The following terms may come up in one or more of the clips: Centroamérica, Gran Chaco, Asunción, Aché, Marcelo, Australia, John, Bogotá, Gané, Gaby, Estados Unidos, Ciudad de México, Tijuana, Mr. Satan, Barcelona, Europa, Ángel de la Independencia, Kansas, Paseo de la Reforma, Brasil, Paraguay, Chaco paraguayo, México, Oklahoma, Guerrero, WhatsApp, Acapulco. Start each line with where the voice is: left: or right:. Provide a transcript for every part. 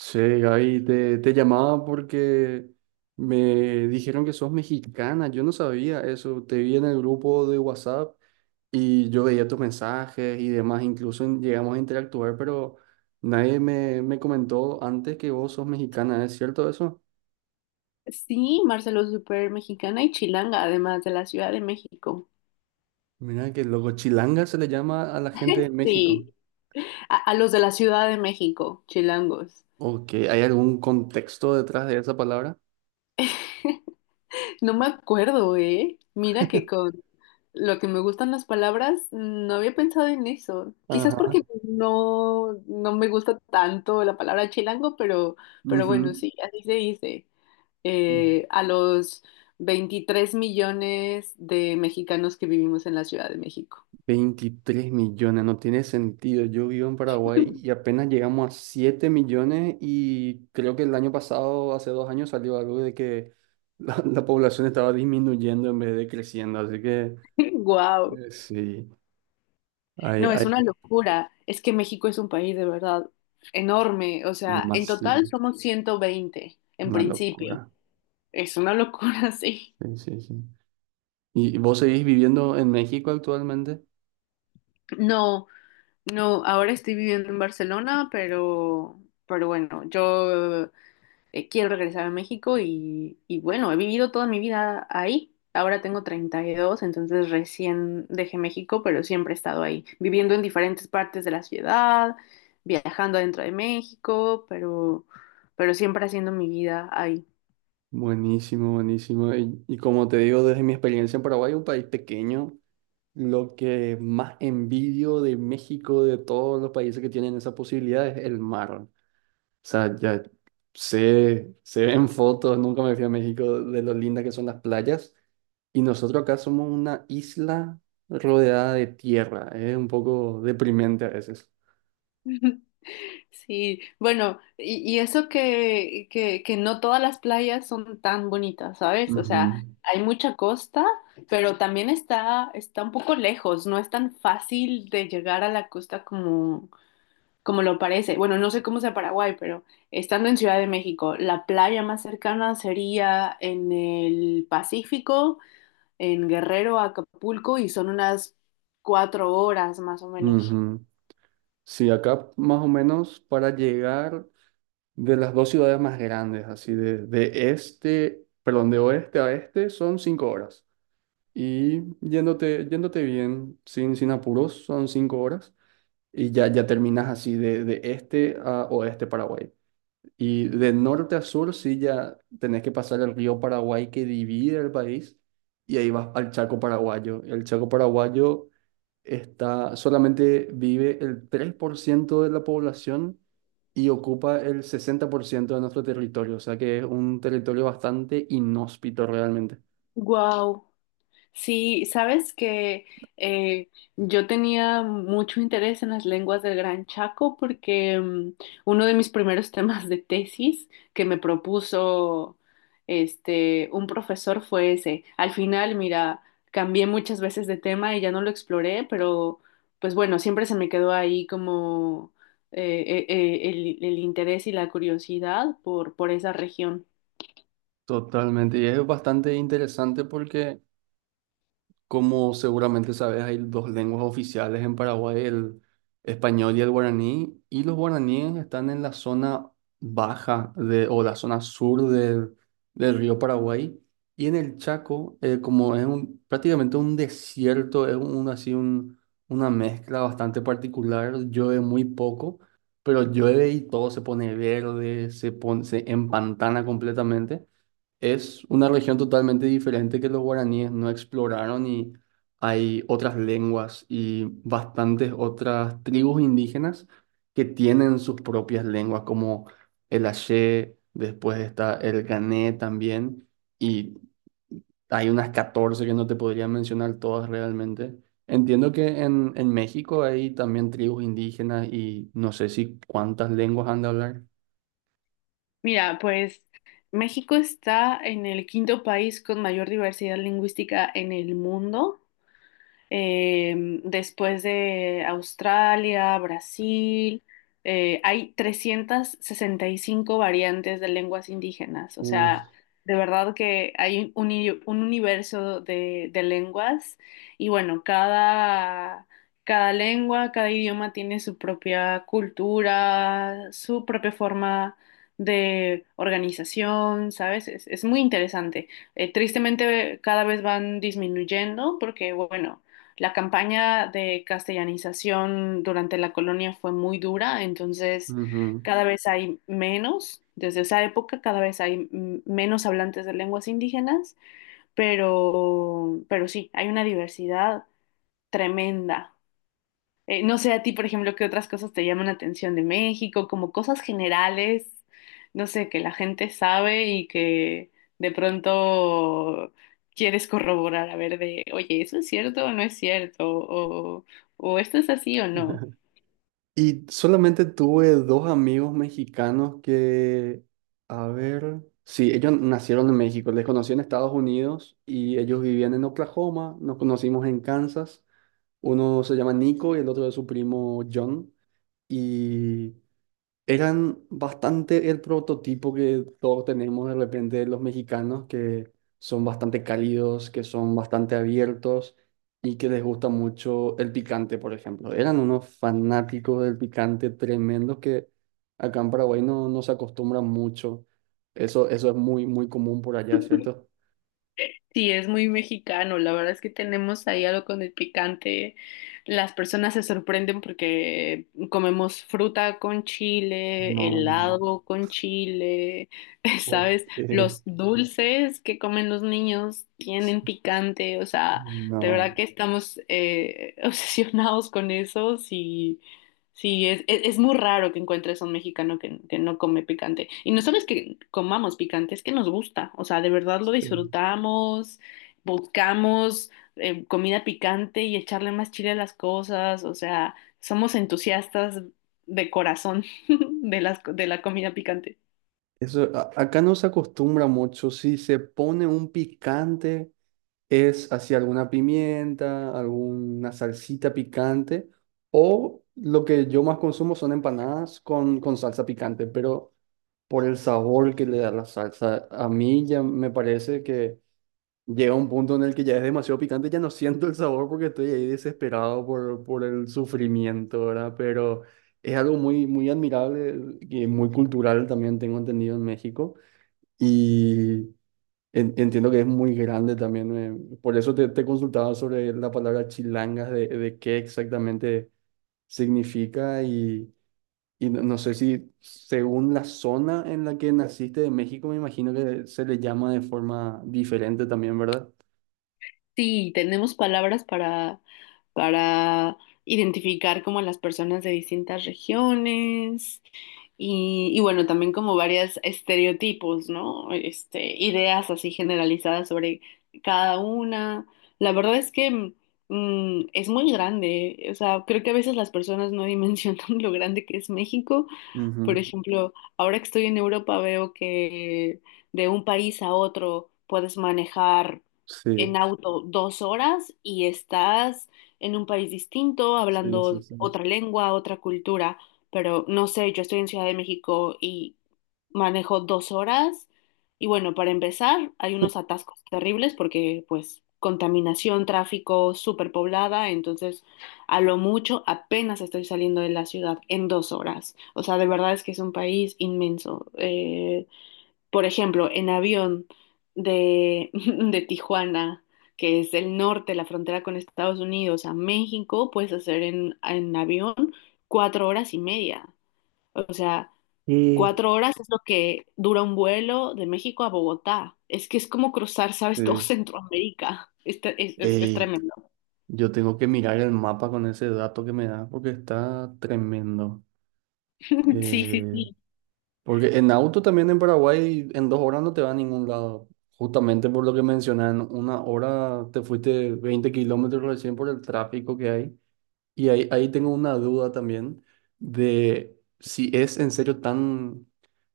right: Sí, Gaby, te llamaba porque me dijeron que sos mexicana, yo no sabía eso, te vi en el grupo de WhatsApp y yo veía tus mensajes y demás, incluso llegamos a interactuar, pero nadie me comentó antes que vos sos mexicana, ¿es cierto eso?
left: Sí, Marcelo, súper mexicana y chilanga, además de la Ciudad de México.
right: Mira que loco, chilanga se le llama a la gente de México.
left: Sí, a los de la Ciudad de México, chilangos.
right: Ok, ¿hay algún contexto detrás de esa palabra?
left: No me acuerdo, ¿eh? Mira que con lo que me gustan las palabras, no había pensado en eso. Quizás
right: Ajá.
left: porque no, no me gusta tanto la palabra chilango, pero bueno, sí, así se dice.
right: Ujú.
left: A los 23 millones de mexicanos que vivimos en la Ciudad de México.
right: 23 millones, no tiene sentido. Yo vivo en Paraguay y apenas llegamos a 7 millones y creo que el año pasado, hace 2 años, salió algo de que la población estaba disminuyendo en vez de creciendo. Así que
left: ¡Guau!
right: sí, hay,
left: No, es
right: hay
left: una locura. Es que México es un país de verdad enorme. O sea, en total
right: masivo,
left: somos 120 en
right: una
left: principio.
right: locura.
left: Es una locura, sí.
right: Sí, sí, sí. ¿Y vos seguís viviendo en México actualmente?
left: No, no, ahora estoy viviendo en Barcelona, pero bueno, yo quiero regresar a México y bueno, he vivido toda mi vida ahí. Ahora tengo 32 entonces recién dejé México, pero siempre he estado ahí, viviendo en diferentes partes de la ciudad, viajando adentro de México, pero siempre haciendo mi vida ahí.
right: Buenísimo, buenísimo. Y como te digo, desde mi experiencia en Paraguay, un país pequeño. Lo que más envidio de México, de todos los países que tienen esa posibilidad, es el mar. O sea, ya sé, se ven fotos, nunca me fui a México, de lo lindas que son las playas. Y nosotros acá somos una isla rodeada de tierra. Es un poco deprimente a veces.
left: Sí, bueno, y eso que no todas las playas son tan bonitas, ¿sabes? O
right: Ujú,
left: sea, hay mucha costa, pero también está un poco lejos, no es tan fácil de llegar a la costa como lo parece. Bueno, no sé cómo sea Paraguay, pero estando en Ciudad de México, la playa más cercana sería en el Pacífico, en Guerrero, Acapulco, y son unas 4 horas más o menos.
right: ujú. Sí, acá más o menos para llegar de las dos ciudades más grandes, así de este, perdón, de oeste a este son 5 horas. Y yéndote bien, sin apuros, son 5 horas, y ya terminas así de este a oeste Paraguay. Y de norte a sur, sí, ya tenés que pasar el río Paraguay que divide el país, y ahí vas al Chaco paraguayo. El Chaco paraguayo está, solamente vive el 3% de la población y ocupa el 60% de nuestro territorio, o sea que es un territorio bastante inhóspito realmente.
left: Wow. Sí, sabes que eh, yo tenía mucho interés en las lenguas del Gran Chaco porque uno de mis primeros temas de tesis que me propuso este un profesor fue ese. Al final, mira, cambié muchas veces de tema y ya no lo exploré, pero pues bueno, siempre se me quedó ahí como el interés y la curiosidad por esa región.
right: Totalmente, y es bastante interesante porque, como seguramente sabes, hay dos lenguas oficiales en Paraguay, el español y el guaraní, y los guaraníes están en la zona baja de, o la zona sur del río Paraguay, y en el Chaco, como es un, prácticamente un desierto, es un, así un, una mezcla bastante particular, llueve muy poco, pero llueve y todo se pone verde, se pone, se empantana completamente. Es una región totalmente diferente que los guaraníes no exploraron y hay otras lenguas y bastantes otras tribus indígenas que tienen sus propias lenguas, como el Aché, después está el Gané también, y hay unas 14 que no te podría mencionar todas realmente. Entiendo que en México hay también tribus indígenas y no sé si cuántas lenguas han de hablar.
left: Mira, pues México está en el quinto país con mayor diversidad lingüística en el mundo. Eh, Después de Australia, Brasil, hay 365 variantes de lenguas indígenas. O sea,
right: Uf,
left: de verdad que hay un universo de lenguas. Y bueno, cada lengua, cada idioma tiene su propia cultura, su propia forma de organización, ¿sabes? Es muy interesante. Tristemente cada vez van disminuyendo porque, bueno, la campaña de castellanización durante la colonia fue muy dura, entonces
right: ujú.
left: cada vez hay menos, desde esa época cada vez hay menos hablantes de lenguas indígenas, pero sí, hay una diversidad tremenda. No sé a ti, por ejemplo, qué otras cosas te llaman la atención de México, como cosas generales, no sé, que la gente sabe y que de pronto quieres corroborar, a ver de, oye, ¿eso es cierto o no es cierto? O esto es así o no.
right: Y solamente tuve dos amigos mexicanos que, a ver, sí, ellos nacieron en México, les conocí en Estados Unidos y ellos vivían en Oklahoma, nos conocimos en Kansas, uno se llama Nico y el otro es su primo John, y eran bastante el prototipo que todos tenemos de repente de los mexicanos, que son bastante cálidos, que son bastante abiertos y que les gusta mucho el picante, por ejemplo. Eran unos fanáticos del picante tremendos que acá en Paraguay no, no se acostumbran mucho. Eso es muy, muy común por allá, ¿cierto?
left: Sí, es muy mexicano. La verdad es que tenemos ahí algo con el picante. Las personas se sorprenden porque comemos fruta con
right: No,
left: chile, helado con chile,
right: ¿por
left: ¿sabes?
right: qué?
left: Los dulces que comen los niños tienen picante. O sea, de verdad
right: No.
left: que estamos obsesionados con eso. Sí. Sí, es muy raro que encuentres a un mexicano que no come picante. Y no solo es que comamos picante, es que nos gusta. O sea, de verdad lo
right: Sí.
left: disfrutamos, buscamos comida picante y echarle más chile a las cosas. O sea, somos entusiastas de corazón de la comida picante.
right: Eso, acá no se acostumbra mucho. Si se pone un picante, es hacia alguna pimienta, alguna salsita picante, o lo que yo más consumo son empanadas con salsa picante, pero por el sabor que le da la salsa, a mí ya me parece que llega un punto en el que ya es demasiado picante, ya no siento el sabor porque estoy ahí desesperado por el sufrimiento, ¿verdad? Pero es algo muy, muy admirable y muy cultural también tengo entendido en México. Y entiendo que es muy grande también. Por eso te consultaba sobre la palabra chilangas, de qué exactamente significa y no, no sé si según la zona en la que naciste de México, me imagino que se le llama de forma diferente también, ¿verdad?
left: Sí, tenemos palabras para identificar como a las personas de distintas regiones y bueno, también como varios estereotipos, ¿no? Este, ideas así generalizadas sobre cada una. La verdad es que es muy grande, o sea, creo que a veces las personas no dimensionan lo grande que es México por
right: Ujú.
left: ejemplo, ahora que estoy en Europa veo que de un país a otro puedes manejar en
right: Sí,
left: auto 2 horas y estás en un país distinto,
right: sí, sí,
left: hablando
right: sí.
left: otra lengua, otra cultura. Pero no sé, yo estoy en Ciudad de México y manejo 2 horas y bueno, para empezar, hay unos atascos terribles porque pues contaminación, tráfico, superpoblada, entonces a lo mucho apenas estoy saliendo de la ciudad en 2 horas. O sea, de verdad es que es un país inmenso. Por ejemplo, en avión de, de Tijuana, que es el norte, la frontera con Estados Unidos, a México, puedes hacer en avión 4 horas y media. O sea,
right: Y
left: 4 horas es lo que dura un vuelo de México a Bogotá. Es que es como cruzar, ¿sabes? Todo
right: Es-
left: Centroamérica. Es
right: Ey,
left: tremendo.
right: yo tengo que mirar el mapa con ese dato que me da porque está tremendo.
left: Sí, sí,
right: Eh,
left: sí.
right: Porque en auto también en Paraguay en 2 horas no te va a ningún lado. Justamente por lo que mencionan, 1 hora te fuiste 20 kilómetros recién por el tráfico que hay. Y ahí tengo una duda también de si es en serio tan...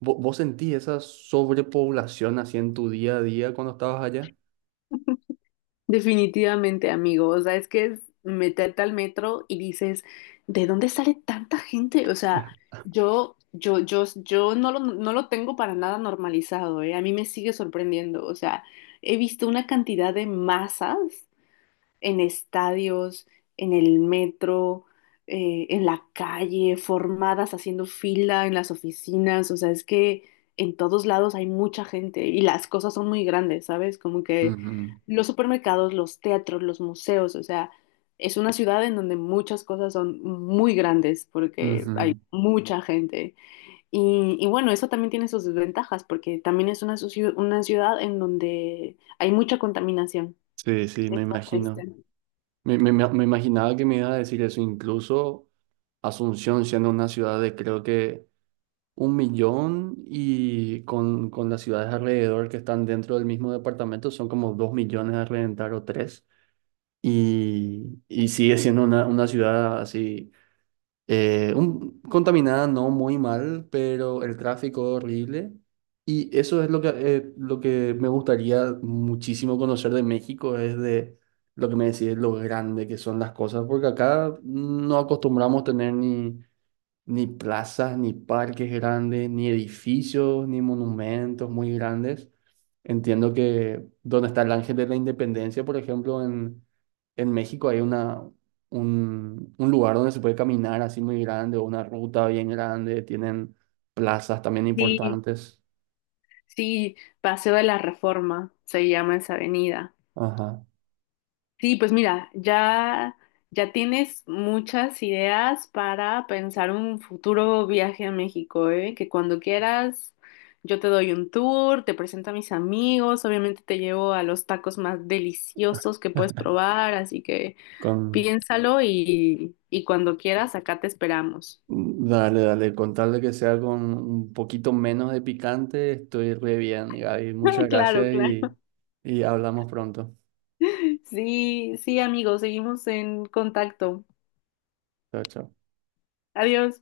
right: ¿Vos sentís esa sobrepoblación así en tu día a día cuando estabas allá?
left: Definitivamente, amigo. O sea, es que es meterte al metro y dices, ¿de dónde sale tanta gente? O sea, yo no lo tengo para nada normalizado, ¿eh? A mí me sigue sorprendiendo. O sea, he visto una cantidad de masas en estadios, en el metro, en la calle, formadas haciendo fila en las oficinas, o sea, es que en todos lados hay mucha gente y las cosas son muy grandes, ¿sabes? Como que
right: Ujú,
left: los supermercados, los teatros, los museos, o sea, es una ciudad en donde muchas cosas son muy grandes porque hay
right: ujú.
left: mucha gente. Y bueno, eso también tiene sus desventajas porque también es una ciudad en donde hay mucha contaminación.
right: Sí, sí, me
left: Está triste.
right: imagino. Me imaginaba que me iba a decir eso, incluso Asunción siendo una ciudad de creo que 1 millón y con las ciudades alrededor que están dentro del mismo departamento son como 2 millones a reventar o tres. Y sigue siendo una ciudad así, contaminada no muy mal, pero el tráfico horrible. Y eso es lo que me gustaría muchísimo conocer de México, es de lo que me decís, lo grande que son las cosas, porque acá no acostumbramos tener ni plazas, ni parques grandes, ni edificios, ni monumentos muy grandes. Entiendo que donde está el Ángel de la Independencia, por ejemplo, en México hay un lugar donde se puede caminar así muy grande, o una ruta bien grande, tienen plazas también
left: Sí,
right: importantes.
left: sí, Paseo de la Reforma se llama esa avenida.
right: Ajá.
left: Sí, pues mira, ya tienes muchas ideas para pensar un futuro viaje a México, ¿eh? Que cuando quieras yo te doy un tour, te presento a mis amigos, obviamente te llevo a los tacos más deliciosos que puedes probar, así que
right: Con,
left: piénsalo y cuando quieras acá te esperamos.
right: dale, dale, con tal de que sea con un poquito menos de picante, estoy re bien, Gaby. Muchas
left: Claro,
right: gracias
left: claro.
right: y hablamos pronto.
left: Sí, sí, amigos, seguimos en contacto.
right: Chao, chao.
left: Adiós.